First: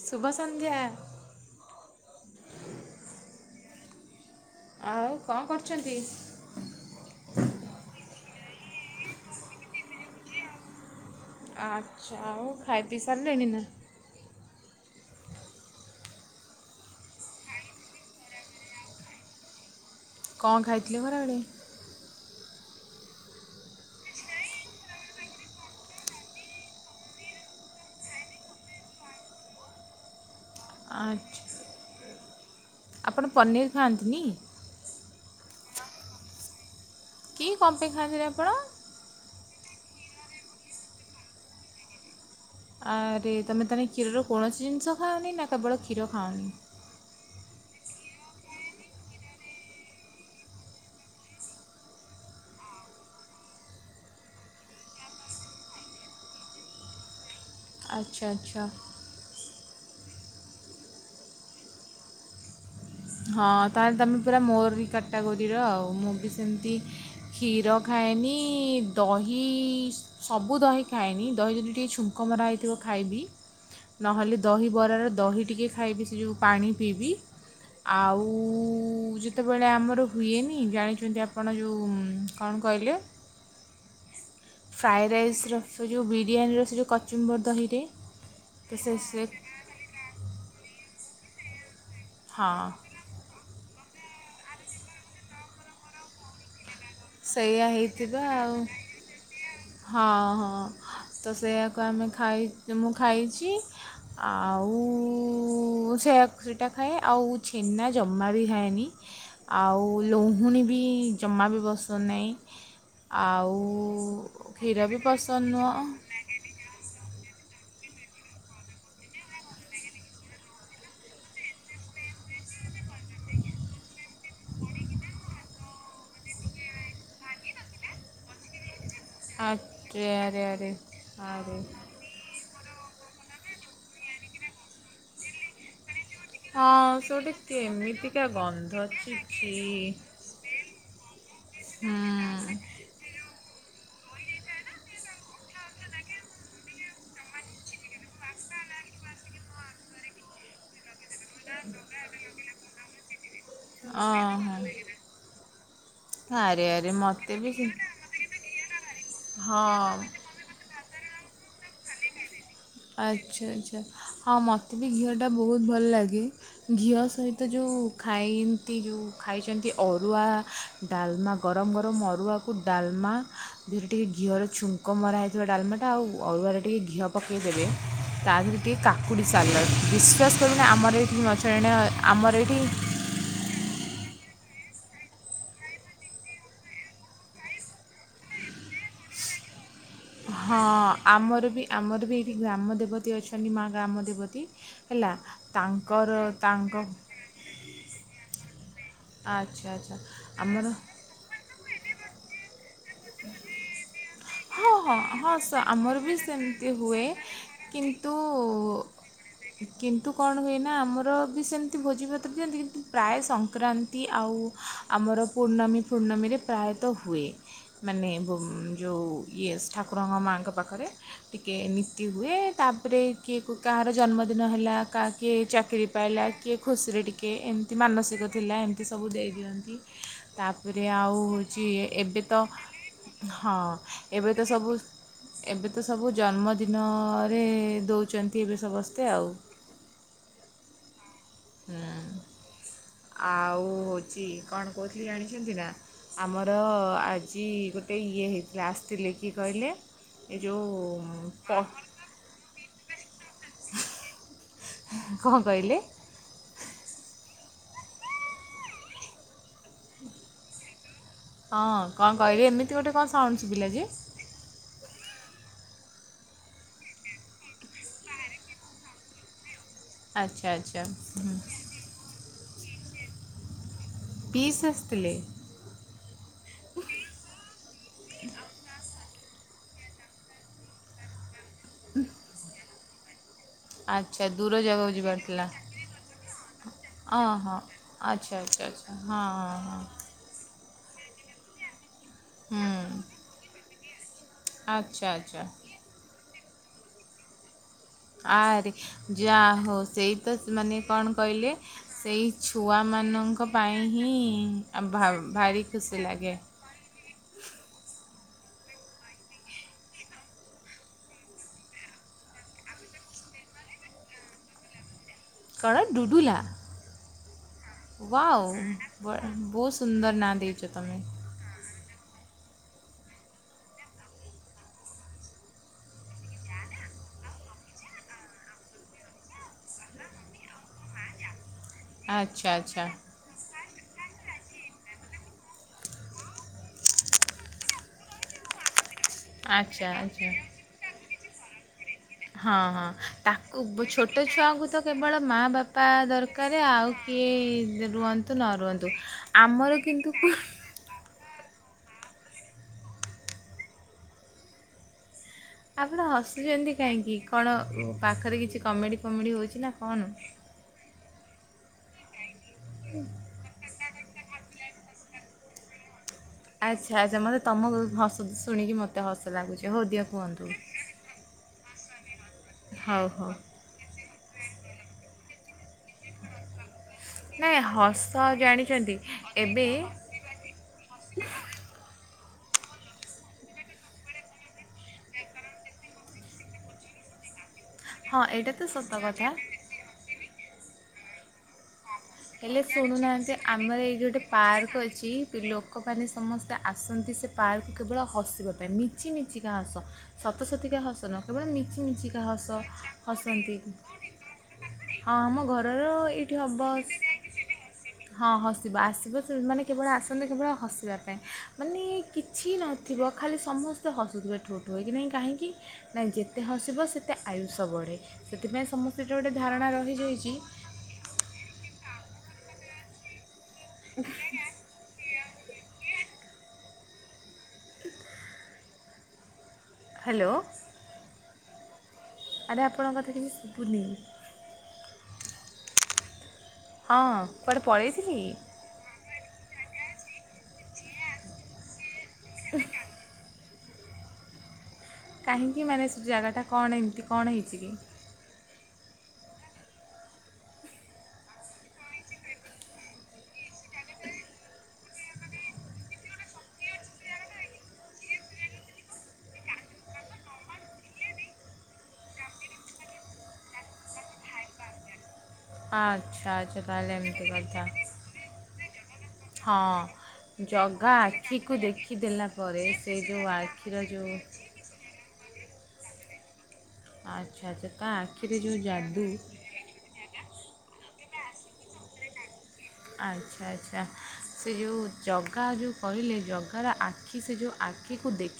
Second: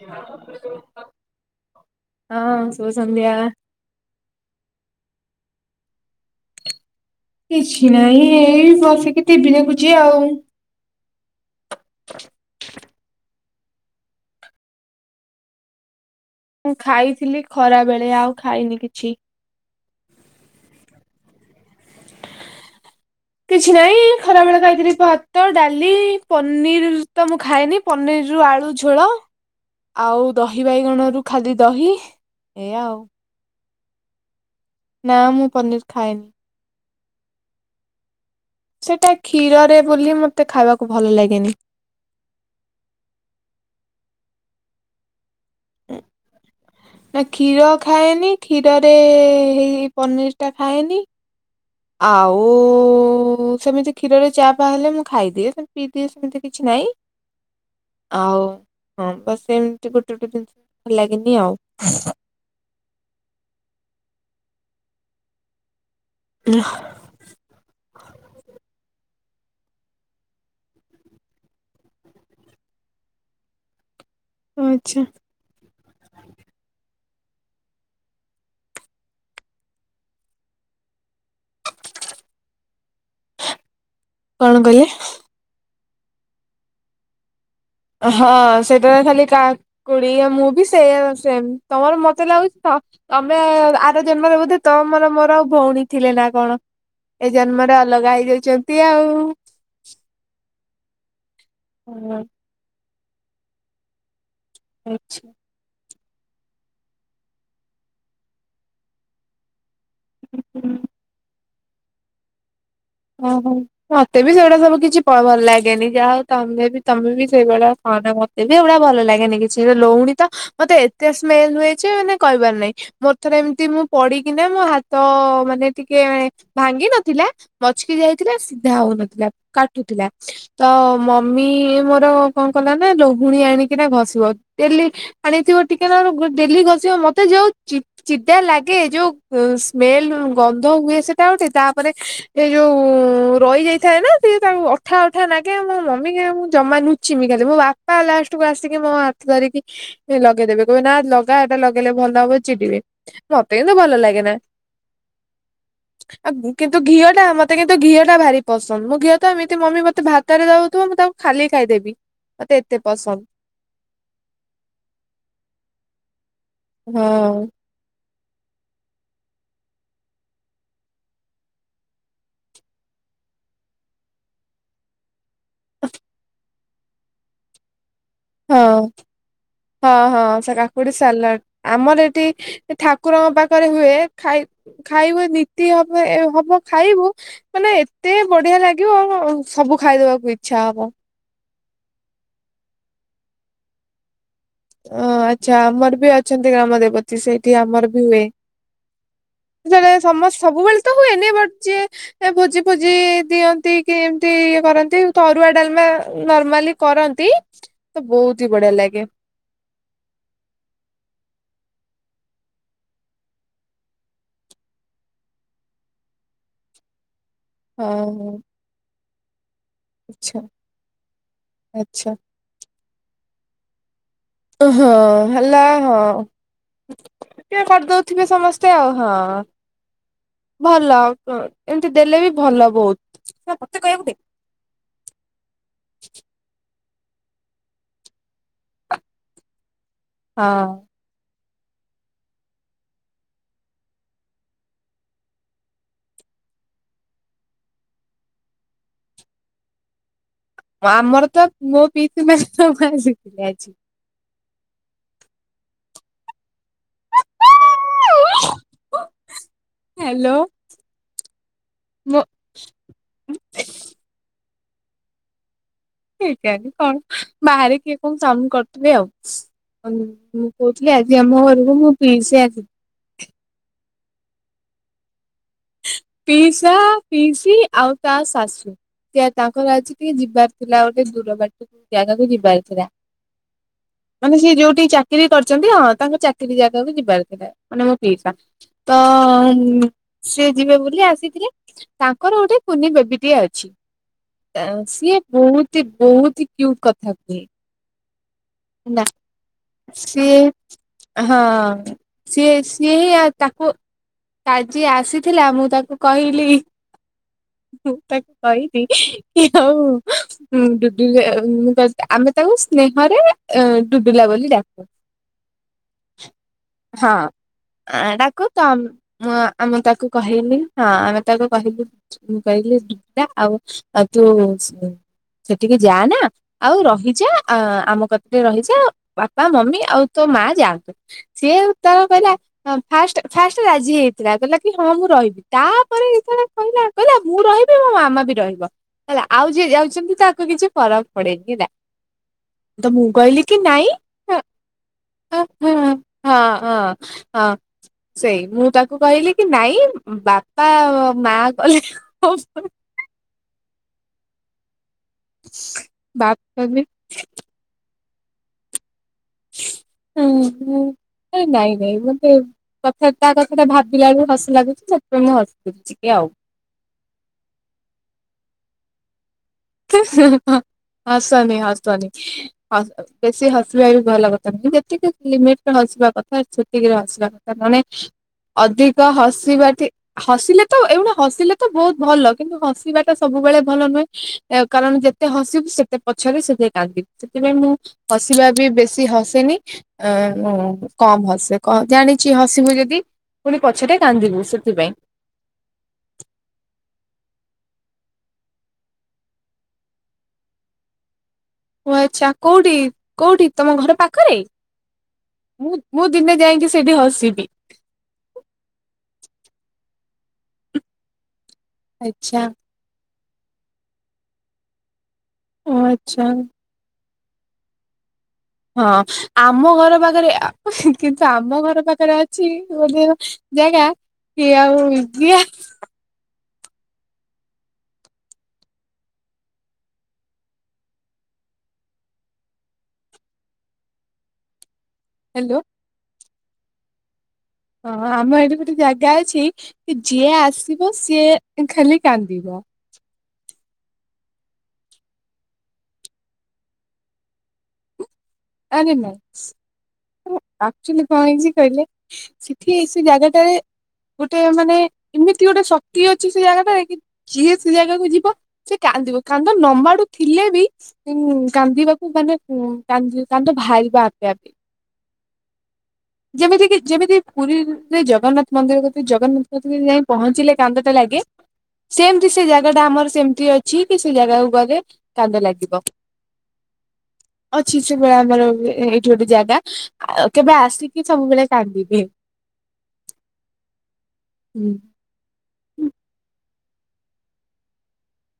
ଶୁଭସନ୍ଧ୍ୟା। ହଁ ଶୁଭ ସନ୍ଦ୍ୟା। ଆଉ କଣ କରୁଚନ୍ତି। କିଛି ନାଇଁ ଏଇ ବସିକି ଟିଭିି ଦେଖୁଛି ଆଉ। ଆଚ୍ଛା ଆଉ ଖାଇ ପିଇ ସାର ଲେଣି ନା। ମୁଁ ଖାଇଥିଲି ଖରା ବେଳେ ଆଉ ଖାଇନି କିଛି। କଣ ଖାଇଥିଲେ ଖରା ବେଳେ। କିଛି ନାହିଁ ଖରାବେଳେ ଖାଇକିରି ଭାତ ଡାଲି ପନିର ତ ମୁଁ ଖାଏନି। ପନିରି ରୁ ଆଳୁ ଝୋଳ। ଆଉ ଦହି ବାଇଗଣରୁ ଖାଲି ଆଚ୍ଛା ଦହି ଏଆ ଆଉ ଆପଣ ପନିରି ଖାଆନ୍ତିନି। ନା ମୁଁ ପନିର ଖାଏନି। କି ଙ୍କପେଇଁ ଖାନ୍ତିନି ଆପଣ। ସେଟା କ୍ଷୀରରେ ବୋଲି ମତେ ଖାଇବାକୁ ଭଲ ଲାଗେନି। ଆରେ ତମେ ତାହେଲେ କ୍ଷୀରର କୌଣସି ଜିନିଷ ଖାଅନି ନା କେବଳ କ୍ଷୀର ଖାଅନି। ନା କ୍ଷୀର ଖାଏନି କ୍ଷୀରରେ ହେଇ ପନିରଟା ଖାଏନି। ଆଉ ସେମିତି କ୍ଷୀରରେ ଚା ପା ହେଲେ ମୁଁ ଖାଇଦିଏ ସେମତି ପିଇଦିଏ ସେମିତି କିଛି ନାହିଁ। ଙ୍କ ପାଇଁ। ଆଉ ହଁ ତ ସେମିତି ଗୋଟେ ଗୋଟେ ଜିନିଷ ଭଲ ଲାଗନି ଆଉ। ହଁ ତାହେଲେ ତମେ ପୁରା ମୋର ବି କାଟା ଗୋରିର ଆଉ ମୁଁ ବି ସେମିତି କ୍ଷୀର ଖାଏନି ଦହି ସବୁ ଦହି ଖାଏନି ଦହି ଯଦି ଟିକେ ଛୁଙ୍କ୍ କ ମରା ହେଇଥିବ ଖାଇବି ନହେଲେ ଆଚ୍ଛା। ଦହିିବରାରେ ଦହି ଟିକେ ଖାଇବି ସେ ଯେଉଁ ପାଣି ପିଇବି। ଆଉ ଯେତେବେଳେ ଆମର ହୁଏନି ଜାଣିଛନ୍ତି ଆପଣ ଯେଉଁ କଣ କହିଲେ। କଣ କହିଲେ? ଫ୍ରାଏ ରାଇସ୍ ର ସେ ଯେଉଁ ବିରିୟାନୀର ସେ ଯେଉଁ କଚୁମ୍ବର ଦହିରେ। ହଁ ତ ସେ ସେଟାରେ ସେ ଖାଲି କାହାକୁଡି ମୁଁ ବି ସେ ସେ ତମର ମତେ ମତେ ହଁ ଲାଗୁଛି ତ ତମେ ଆର ଜନ୍ମରେ ବୋଧେ ତ ମୋର ମୋର ଆଉ ଭଉଣୀ ଥିଲେ ନା କଣ? ଏ ସେଇଆ ଜନ୍ମରେ ହେଇଥିବ ଅଲଗା ହେଇଯାଉଛନ୍ତି ଆଉ। ହଁ ହଁ ତ ସେଇଆାକୁ ଆମେ ହଁ ଖାଇ ମୁଁ ଖାଇଛି। ଆଉ ଉ ସେ ସେଇଟା ଖାଏ ଆଉ ଛେନା ଜମା ବି ଖାଏନି। ଆଉ ଲହୁଣୀ ବି ଜମା ବି ବସ ନାହିଁ। ଓହୋ ଆଉ ମତେ ବି ସେଗୁଡା ସବୁ କ୍ଷୀର ବି କିଛି ପରବିଲ୍‌ ପସନ୍ଦ ନୁହଁ ଲାଗେନି ଯାହା ହଉ ତମେ ବି ତମେ ବି ସେଇଭଳିଆ ଖାାନ ମତେ ବି ଏୁଡା ଭଲ ଲାଗେନି କିଛି ଲଉଣୀ ତ ମତେ ଏତେ ସ୍ମେଲ ହୁଏ ଯେ ମାନେ କହିବାର ନାହିଁ। ମୋର ଥର ଏମିତି ମୁଁ ପଡିକିନା ମୋ ହାତ ମାନେ ଟିକେ ଭାଙ୍ଗି ନଥିଲା। ମଛକି ଯାଇଥିଲା ସିଧା ହଉନଥିଲା କାଟୁଥିଲା ଆରେ ଆରେ ତ ଆରେ ମମି ଆରେ ମତ୍ କଣ କଲା ନା ଲହୁଣୀ ଆଣିକିନା ଘଷିବ ଡେଲି ଆଣିଥିବ ସେତିିକେ ନା ଡେଲି ହଁ ଗସିବା ସେ ମତେ ଗୋଟେ ଯୋଉ କେମିତିକା ଚିଡା ଗନ୍ଧ ଲାଗେ ଯୋଉ ଛି ଛି ସ୍ମେଲ ଗନ୍ଧ ହୁଏ ସେ ଏଟା ଗୋଟେ ତାପରେ ଏଇ ଯୋଉ ଟିରୁ ' ମୁଁ ରହି ଯାଇଥାଏ ନା ସିଏ ତାକୁ ଅଠା ଉଠା ନାଗେ ମୋ ମମି ମୁଁ ଜମା ନୁ ଚିମିାେ ମୋ ବାପା ଲାଷ୍ଟକୁୁ ଆସିକି ମୋ ହାତ ଧରିକି ଲଗେଇଦେବେ କହିବେ ନା ତା ଏଟା ଲଗେଇଲେ ଭଲ ହବ ଚିଡିବେ ମତେ କିନ୍ତୁ ଭଲ ଲାଗେ ନା। ଓହୋ ଆଉ ଆରେ କିନ୍ତୁ ଆରେ ଘିଅ ଟା ମୋତେ ବି ମତେ ସେ କିନ୍ତୁ ଘିଅ ଟା ଭାରି ପସନ୍ଦ ମୁ ଘିଅ ତ ଏମିତି ମମି ମତେ ହଁ ଭି ଖାତରେ ରଉଥିବ ମୁଁ ତାକୁ ଖାଲି ଖାଇଦେବି। ମତେ ଏତେ ପସନ୍ଦ ଆଚ୍ଛା ଆଚ୍ଛା ହଁ ମୋତେ ବି ଘିଅଟା ବହୁତ ଭଲ ଲାଗେ। ଘିଅ ହଁ ସହିତ ଯୋଉ ଖାଇନ୍ତି ଯୋଉ ଖାଇଛନ୍ତି ଅରୁଆ ଡାଲମା ଗରମ ଗରମ ଅରୁଆକୁ ଡାଲମା। ଯେରେ ଟିକିେ ଘିଅର ଛୁଙ୍କ ମରା ହେଇଥିବା ଡାଲମାଟା ଆଉ ଅରୁୁଆରେ ଟିକେ ଘିଅ ପକାଇଦେବେ ତା ଦେହରେ ହଁ। ଟିକଏ କାକୁଡ଼ି ସାଲଡ଼ ହଁ ହଁ ବିଶ୍ୱାସ ସେ କରୁନା କାକୁଡି ଆମର ଏଇଠି ନଚଣଣିେ ଆମର ଏଇଠି କୁକୁରଙ୍କ ପାଖରେ ହୁଏ ଖାଇ ଖାଇବୁ ନୀତି ହବ ହବ ଖାଇବୁ ମାନେ ଏତେ ବଢିଆ ଲାଗିବ ସବୁ ଖାଇଦବାକୁ। ଇଚ୍ଛା ହଁ ହବ ଆମର ବି ଆମର ବି ଏଇଠି ଗ୍ରାମ ଦେବତୀ ଅଛନ୍ତି ମା ଗ୍ରାମ ଦେବତୀ ଅ ହେଲା ତାଙ୍କର ତାଙ୍କ ସେ ସେଇଠି ଆମର ବି ହୁଏ ଆଚ୍ଛା ସାର ଆଚ୍ଛା ସମସ୍ତ ଆମର ସବୁବେଳେ ତ। ଏନ ବଢଛି ଭୋଜି ଫୋଜି ଦିଅନ୍ତି କି ଏମିତି ଇଏ ହଁ ହଁ କରନ୍ତି ହଁ ସ ତରୁଆ ଡାଲମା ଆମର ବି ସେମିତି ନର୍ମାଲି ହୁଏ କରନ୍ତି। ତ କିନ୍ତୁ ବହୁତ ହି ବଢିଆ ଲାଗେ। କିନ୍ତୁ କଣ ହୁଏ ନା ଆମର ବି ସେମିତି ଭୋଜିପତ୍ର ବି ଯେମତି କିନ୍ତୁ ପ୍ରାୟ ସଂକ୍ରାନ୍ତି ଆଉ ଆମର ପୂର୍ଣ୍ଣମୀ ପୂର୍ଣ୍ଣମୀରେ ପ୍ରାୟତଃ ହୁଏ ହଁ ମାନେ ହଁ ଯୋଉ ୟଏସ୍ ଠାକୁରଙ୍କ ଆଚ୍ଛା ମାଆଙ୍କ ପାଖରେ ଟିକଏ ନୀତି ଆଚ୍ଛା ହୁଏ ତାପରେ କିଏ କାହାର ଜନ୍ମଦିନ ହେଲା ହଁ କାହା କିଏ ହେଲା ଚାକିରି ହଁ। ପାଇଲା କିଏ ଖୁସିରେ ଟିକେ ଏମିତି କରିଦଉଥିବେ ମାନସିକ ଥିଲା ସମସ୍ତେ ଏମିତି ଆଉ ସବୁ ହଁ ଦେଇଦିଅନ୍ତି ତାପରେ ଭଲ ଆଉ ଯି ଏମିତି ଦେଲେ ଏବେ ବି ତ ଭଲ ବହୁତ। ହଁ ମତେ କହିବାକୁ ଦେ ଏବେ ତ ସବୁ ଏବେ ତ ସବୁ ଜନ୍ମଦିନରେ ଦଉଛନ୍ତି ଏବେ ସମସ୍ତେ ଆଉ ହଁ। ହୁଁ ଆଉ ହଉଛି କଣ କହୁଥିଲି ଜାଣିଛନ୍ତି ନା ଆମର ଆଜି ଗୋଟେ ଇଏ ହେଇଥିଲା ଆସିଥିଲେ କି କହିଲେ? ଏ ଆମର ଯୋଉ ତ ପ [unintelligible] ଆଜି। କଣ କହିଲେ? ହ୍ୟାଲୋ। ହଁ କଣ ମୋ କହିଲି ଏମିତି ଗୋଟେ କଣ ଗୋଟେ ସାଉଣ୍ଡ ସୁଵିଲା ଯେ। ସେଇଟା ବି କଣ ବାହାରେ କିଏ କଣ ସାମ୍ କରିୁଥିବେ ଆଉ। ଆଚ୍ଛା ମୁଁ ଆଚ୍ଛା କହୁଥିଲି ଆଜି ହୁଁ ଆମ ଘରକୁ ମୋ ପିଇସି ଆଜିି ପିସ୍ ଆସିଥିଲେ। ପିଇସା ପିଇସୀ ଆଉ ତା ଶାଶୁ। ସେ ତାଙ୍କର ଅଛି ଟିକେ ଯିବାର ଥିଲା ଗୋଟେ ଦୂରବାଟ ଜାଗାକୁ ଯିବାର ଥିଲା। ଆଚ୍ଛା ମାନେ ସେ ଦୂର ଯୋଉଠି ଜାଗାକୁ ଯିବାର ଚାକିରି ଥିଲା କରିଛନ୍ତି ହଁ ତାଙ୍କ ଚାକିରି ଜାଗାକୁ ହଁ ଯିବାର ଥିଲା ହଁ ମାନେ ମୋ ପିଇସା ଆଚ୍ଛା ଆଚ୍ଛା ତ ଆଚ୍ଛା। ହଁ ହଁ। ସେ ଯିବେ ବୋଲି ଆସିଥିଲେ ତାଙ୍କର ଗୋଟେ କୁନି ହୁଁ। ବେବିଟିଏ ଅଛି। ଆଚ୍ଛା ସିଏ ଆଚ୍ଛା ବହୁତି ବହୁତି କ୍ୟୁଟ କଥା କୁହେ। ଆରେ ହେଲା ଯା ହୋଉ ସେଇ ତ ସିଏ ମାନେ କଣ ହଁ କହିଲେ ସେଇ ସିଏ ସିଏ ହିଁ ଛୁଆମାନ ଙ୍କ ତାକୁ ପାଇଁ ହିଁ ଯିଏ ଆସିଥିଲା ମୁଁ ଭାରି ତାକୁ ଖୁସି ଲାଗେ। କହିଲି ମୁଁ ତାକୁ କହିଲି କି ହୋଉ। ହୁଁ ଡୁଡୁଲ୍ ମୁଁ କହିଲି ଆମେ ତାକୁ ସ୍ନେହରେ ଡୁଡୁଲା ବୋଲି ଡାକୁ। କଣ ଡୁଡୁଲା? ହଁ ଡାକୁ ୱାଉ ତ ଆମ- ମୁଁ- ବହୁତ ଆମେ ସୁନ୍ଦର ନାଁ ଦେଇଛ ହଁ ତମେ। ଆମେ ତାକୁ କହିଲି ମୁଁ କହିଲି ଦିଟା ଆଉ ଆଉ ତୁ ସେଠିକି ଯା ନା ଆଉ ରହିଯା ଆମ କ ରହିଜା ବାପା ମମି ଆଉ ତୋ ମା ଯାଆନ୍ତୁ ସିଏ ତାର କହିଲା ଆଚ୍ଛା ଆଚ୍ଛା ଫାଷ୍ଟ ଫାଷ୍ଟ ରାଜି ହେଇଥିଲା କହିଲା କି ହଁ ମୁଁ ରହିବି ତାପରେ ଇଏକଲା କହିଲା ମୁଁ ରହିବି। ମୋ ମାମା ବି ରହିବ ହେଲା ଆଉ ଯିଏ ଆଚ୍ଛା ଯାଉଛନ୍ତି ଆଚ୍ଛା ତାକୁ କିଛି ଫରକ ପଡେନି ହେଲା। ହଁ ହଁ। ତ ମୁଁ କହିଲି କି ତାକୁ ନାଇଁ ଛୋଟ ଛୁଆଙ୍କୁ ତ କେବଳ ହଁ ମାଆ ବାପା ହଁ ଦରକାରେ ହଁ ଆଉ ହଁ କିଏ ରୁହନ୍ତୁ ସେଇ ନ ରୁହନ୍ତୁ ଆମର କିନ୍ତୁ ବା ମା କଲେ ହବ। ଆପଣ ହସୁଛନ୍ତି ବାପାବି କାହିଁକି କଣ ପାଖରେ କିଛି କମେଡି ଫମେଡି ହଉଚି ନା କଣ? ହଁ ନାଇଁ ନାଇଁ ମତେ କଥା ତା କଥା ସେଇଟା ଭାବିଲାବେଳୁ ହସ ଲାଗୁଛି ସେପାଇଁ ମୁଁ ହସୁଚି ଟିକେ ଆଉ। ଆଚ୍ଛା ଆଚ୍ଛା ମୋତେ ତମକୁ ହସ ଶୁଣିକି ମ ହସ ଲାଗୁଛି ହୋଉ। ହସନି ହସନି ବେଶୀ ହସ ହଉ ହଉ ବେଶି ହସ ଭଲ କଥା ଯେତିକି ଲିମିଟ୍ ହସ ବା କଥା ଛୁଟିକିରେ ହସିବା କଥା ନାଇଁ ମାନେ ହସ ଜାଣିଛନ୍ତି ଅଧିକ ଏବେ ହସିବା ଠି ହସିଲେ ତ ଏଇଗୁଣା ହସିଲେ ତ ବହୁତ ଭଲ କିନ୍ତୁ ହସିବାଟା ସବୁବେଳେ ଭଲ ନୁହେଁ। କାରଣ ଯେତେ ହସିବୁ ସେତେ ପଛରେ ସେତେ କାନ୍ଦିବୁ ସେଥିପାଇଁ ମୁଁ ହଁ ହସିବା ଏଇଟା ତ ବି ସତ ବେଶୀ କଥା ହସେନି କମ୍ ହସେ କ ଜାଣି ହେଲେ ଶୁଣୁନାହାନ୍ତି ଆମର ଏଇ ଗୋଟେ କାନ୍ଦିବୁ ପାର୍କ ସେଥିପାଇଁ ଅଛିିଲୋ ଲୋକମାନେ ସମସ୍ତେ ଆସନ୍ତି ସେ ପାର୍କୁ କେବଳ ହସିବା ପାଇଁ ମିଛି ମିଛିିକା ହସ ସତସତିକା ହସ ନୁହ କେବଳ ମୁଁ ମିଛିମିଛିକା ଆଚ୍ଛା ହସ କୋଉଠି କୋଉଠି ହସନ୍ତି। ତମ ଘର ପାଖରେ [inaudible] ହଁ ଆମ ମୁଁ ଘରର ମୁଁ ଦିନେ ଏଇଠି ଯାଇକି ହବ ସେଇଠି ହସିବି ହଁ ହସିବ ଆସିବ ମାନେ କେବଳ ଆସନ୍ତୁ କେବଳ ହସିବା ପାଇଁ ମାନେ ଆଚ୍ଛା କିଛି ନ [inaudible] ଥିବ ଖାଲି ସମସ୍ତେ ହସୁଥିବେ ଠୋଠୋ ହେଇକି ନାହିଁ କାହିଁକି ଓ ନାଇଁ ଆଚ୍ଛା। ଯେତେ ହସିବ ସେ [inaudible] ମୋତେ ଆୟୁଷ ବଢ଼େ ସେଥିପାଇଁ ହଁ ସମସ୍ତେ ଗୋଟି ଧାରଣା ଆମ ଘର ପାଖରେ ରହିଯାଇଛି। ଆ କିନ୍ତୁ ଆମ ଘର ପାଖରେ ଅଛି ଗୋଟେ ଜାଗା କି ଆଉ ଏ [inaudible] [inaudible] ହ୍ୟାଲୋ ଆରେ ଆପଣଙ୍କ କଥା କିଛି ଶୁଭୁନି। ହ୍ୟାଲୋ ହଁ କୁଆଡ଼େ ହଁ ପଳେଇଥିଲି ଆମ ଏଠି ଗୋଟେ ଜାଗା ଅଛି ଯିଏ ଆସିବ ସିଏ ଖାଲି କାନ୍ଦିବ। କାହିଁକି ମାନେ ସେ ଜାଗାଟା କଣ ଏମିତି କଣ ହେଇଛି କି? ଆରେ ନାଇଁ ଆକ୍ଚୁଲି କଣ ହେଇଛି କହିଲେ। ସେଠି ସେ ଜାଗାଟାରେ ଗୋଟେ ମାନେ ଏମିତି ଗୋଟେ ଶକ୍ତି ଅଛି ସେ ଜାଗାଟାରେ କି କିଏ ସେ ଜାଗାକୁ ଯିବ ସେ କାନ୍ଦିବ କାନ୍ଦ ନମାଡୁ ଥିଲେ ବି କାନ୍ଦିବାକୁ ମାନେ କାନ୍ଦ ବାହାରିବା ଆପେ ଆପେ [inaudible] ହୁ ଯେମିତି କି ଯେମିତି କଥା ପୁରୀରେ ଜଗନ୍ନାଥ ମନ୍ଦିର କ ଜଗନ୍ନାଥ ହଁ ମନ୍ଦିର ଯାଇ ପହଞ୍ଚିଲେ ଜଗା କାନ୍ଦଟା ଲାଗେ ଆଖିକୁ ଦେଖିଦେଲା ସେମତି ସେ ପରେ ଜାଗା ଟା ଆମର ଯେଉଁ ସେମିତି ଅଛି ଆଖିର କି ସେ ଯେଉଁ ଜାଗାକୁ ଗଲେ କାନ୍ଦ ଲାଗିବ। ଆଚ୍ଛା ଆଚ୍ଛା ସେତେବେଳେ ଆଖିରେ ଆମର ଯେଉଁ ଯାଦୁ ଏଇଠି ଗୋଟେ ଜାଗା କେବେ ଆସିକି ସବୁବେଳେ କାନ୍ଦିବେ। ଆଚ୍ଛା ଆଚ୍ଛା ସେ ଯୋଉ ଜଗା ଯେଉ କହିଲେ ଜ ହ ଆଖି ସେ ଯଉ ଆଖିକୁ ଦେଖ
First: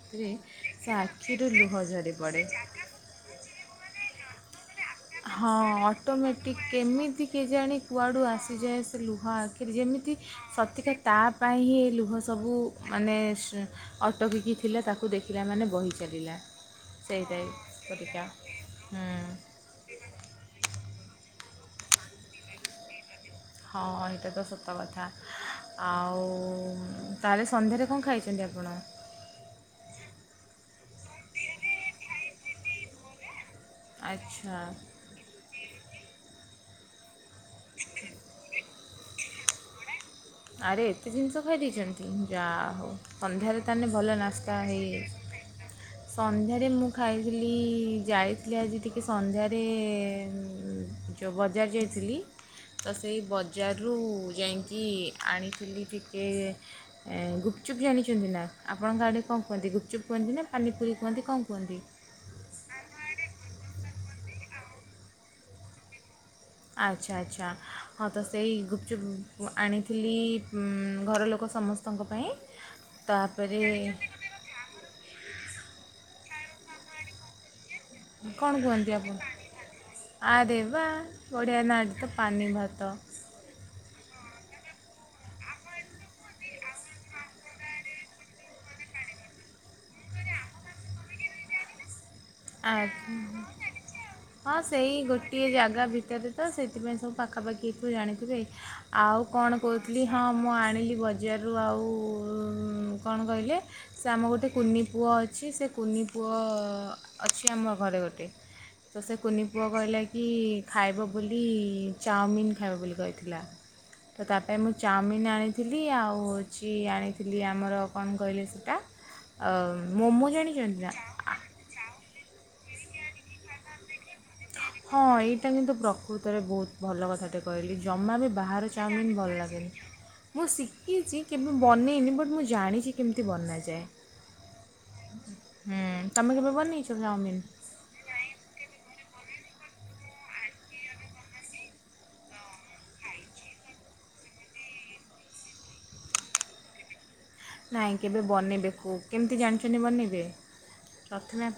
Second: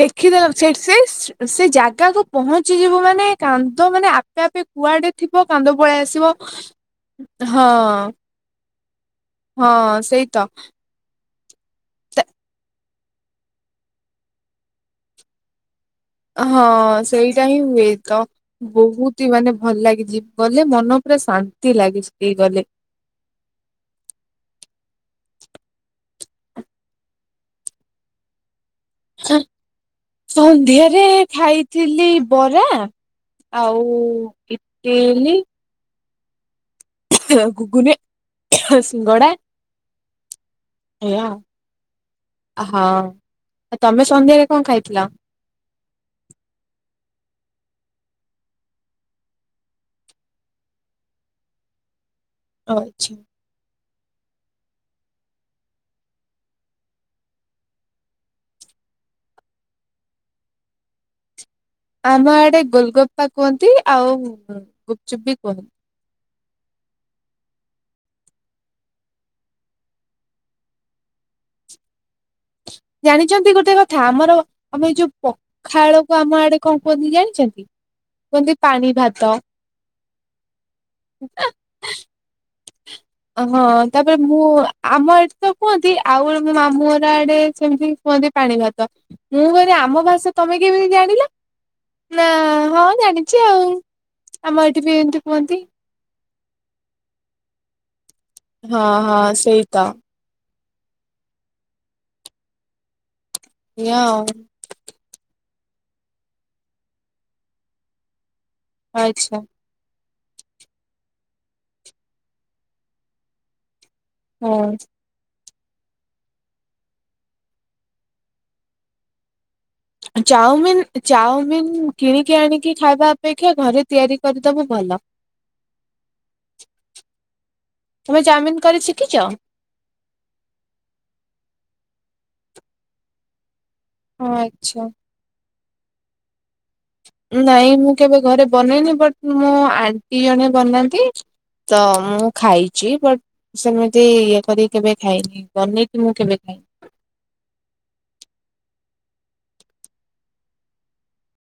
ଦେଖିଦେଲ ସେଠ ସେ ସେ ଲୁହ ଝରି ଜାଗାକୁ ପଡ଼େ ପହଞ୍ଚିଯିବୁ ମାନେ କାନ୍ଦ ମାନେ ଆପେ କୁଆଡେ ଥିବ ହଁ କାନ୍ଦ ପଳେଇ ଆସିବ ଅଟୋମେଟିକ୍ କେମିତି ହଁ କେଜାଣି କୁଆଡ଼ୁ ଆସିଯାଏ ସେ ଲୁହ ହଁ ଯେମିତି ସେଇ ତ ସତିକା କି ତା ପାଇଁ ହିଁ ଏ ଲୁହ ସବୁ ମାନେ ଅଟକିକି ଥିଲା ତାକୁ ଦେଖିଲା ମାନେ ବହି ଚାଲିଲା ହଁ ସେଇଟା ହିଁ ହୁଏ ତ ବହୁତି ହୁଁ ମାନେ ଭଲ ଲାଗି ଯିବ ଗଲେ ମନ ପୁରା ଶାନ୍ତି ଲାଗି ହେଇ ଗଲେ। ହଁ ଏଇଟା ତ ସତ କଥା। ଆଉ ତାହେଲେ ସନ୍ଧ୍ୟାରେ କଣ ଖାଇଛନ୍ତି ଆପଣ। ସନ୍ଧ୍ୟାରେ ଖାଇଥିଲି ବରା। ଆଉ ଆଚ୍ଛା ଇତିଲି। ଘୁଗୁନି ଶିଙ୍ଗଡା ଆରେ ଏତେ ଜିନିଷ ଖାଇ ଦେଇେଇଛନ୍ତି ଯାହା ହଉ ହଁ ସନ୍ଧ୍ୟାରେ ତାହେଲେ ତମେ ଭଲ ସନ୍ଧ୍ୟାରେ କଣ ନାସ୍ତା ଖାଇଥିଲ? ହୋଇଯାଇଛି। ସନ୍ଧ୍ୟାରେ ମୁଁ ଖାଇଥିଲି ଯାଇଥିଲି ଆଜି ଟିକିଏ ସନ୍ଧ୍ୟାରେ ଯେଉଁ ବଜାର ଯାଇଥିଲି ତ ଆଚ୍ଛା। ସେଇ ବଜାରରୁ ଯାଇକି ଆଣିଥିଲି ଟିକେ ଗୁପଚୁପ୍ ଜାଣିଛନ୍ତି ନା ଆପଣଙ୍କ ଗ ଆଡ଼ କଣ କୁହନ୍ତି ଗୁପଚୁପ କୁହନ୍ତି ନା ପାନିପୁରୀ କୁହନ୍ତି କଣ କୁହନ୍ତି? ଆମ ଆଡେ ଗୋଲଗୋପା କୁହନ୍ତି ଆଉ ଗୁପଚୁପ୍ ବି କୁହନ୍ତି। ଆଚ୍ଛା ଆଚ୍ଛା ହଁ ତ ସେଇ ଗୁପଚୁପ୍ ଆଣିଥିଲି ଘର ଲୋକ ସମସ୍ତ ଆପଙ୍କ ପାଇଁ ଜାଣିଛନ୍ତି ତା'ପରେ ଗୋଟେ କଥା ଆମର ଆମେ ଯୋଉ ପଖା ବଳକୁ ଆମ ଆଡେ କଣ କୁହନ୍ତି ଜାଣିଛନ୍ତି କଣ ପାଣି କୁହନ୍ତି ଆପଣ ଭାତ। ଆ ଦେ ବା ଓଡ଼ିଆ ନାଡ଼ ତ ପାନି ଭାତ ଅ ହଁ ତାପରେ ମୁଁ ଆମ ଏଠି ତ କୁହନ୍ତି ଆଉ ଗୋଟେ ମୋ ମାମୁଁ କୁଆଡେ ସେମିତି କୁହନ୍ତି ପାଣି ଭାତ ମୁଁ କହିନି ଆମ ଭାଷା ତମେ କେମିତି ଜାଣିଲ ନା ହଁ ଆଛ ଜାଣିଛି ଆଉ ହଁ ଆମ ଏଠି ସେଇ ବି ଏମିତି ଗୋଟିଏ କୁହନ୍ତି ଜାଗା ଭିତରେ ତ ସେଥିପାଇଁ ସବୁ ପାଖାପାଖିଠୁ ଜାଣିଥିବେ ହଁ ଆଉ ହଁ କଣ ସେଇ ତ କହୁଥିଲି ହଁ ମୁଁ ଆଣିଲି ବଜାରରୁ ଆଉ କଣ କହିଲେ ଏଇଆ ସେ ଆମ ଆଉ ଗୋଟେ କୁନି ପୁଅ ଅଛି ସେ କୁନି ପୁଅ ଅଛି ଆମ ଘରେ ଗୋଟେ ତ ସେ ଆଚ୍ଛା। କୁନି ପୁଅ କହିଲା କି ଖାଇବ ବୋଲି ଚାଓମିିନ ଖାଇବ ବୋଲି କହିଥିଲା ତ ତା ପାଇଁ ମୁଁ ଚା ହଁ ଚାଉମିିନ ଆଣିଥିଲି ଆଉ ଚି ଆଣିଥିଲି ଆମର କଣ କହିଲେ ସେଇଟା ଆଉ ଚାଉମିିନ ଚାଉମିିନ କିଣିକି ଆଣିକି ଖାଇବା ଅପେକ୍ଷା ଘରେ ତିଆରି କରିଦବ ହଁ ଏଇଟା କିନ୍ତୁ ପ୍ରକୃତରେ ବହୁତ ଭଲ କଥାଟେ କହିଲି ଜମା ତମେ ବି ଚାଉମିିନ ବାହାର କରି ଶିଖିଛ? ଚାଉମିିନ ଭଲ ଲାଗେନି ମୁଁ ଶିଖିଛି କେବେ ବନେଇନି ବଟ୍ ମୁଁ ଜାଣିଛି କେମିତି ବନାଯାଏ ହ ଆଚ୍ଛା ହୁଁ ତମେ କେବେ ବନି ନାଇଁ ମୁଁ କେବେ ଘରେ ବନେଇନି ବଟ ମୋ ଆଣ୍ଟି ଜଣେ ବନାନ୍ତି ତ ମୁଁ ଖାଇଛି ବଟ ସେମିତି ଇଏ କରିକି କେବେ ଖାଇନି ବନେଇ କି ମୁଁ କେବେ ଖାଇନି ନାଇଁ କେବେ ବନେଇବେକୁ କେମିତି ଜାଣିଛନ୍ତି ବନେଇବେ ପ୍ରଥମେ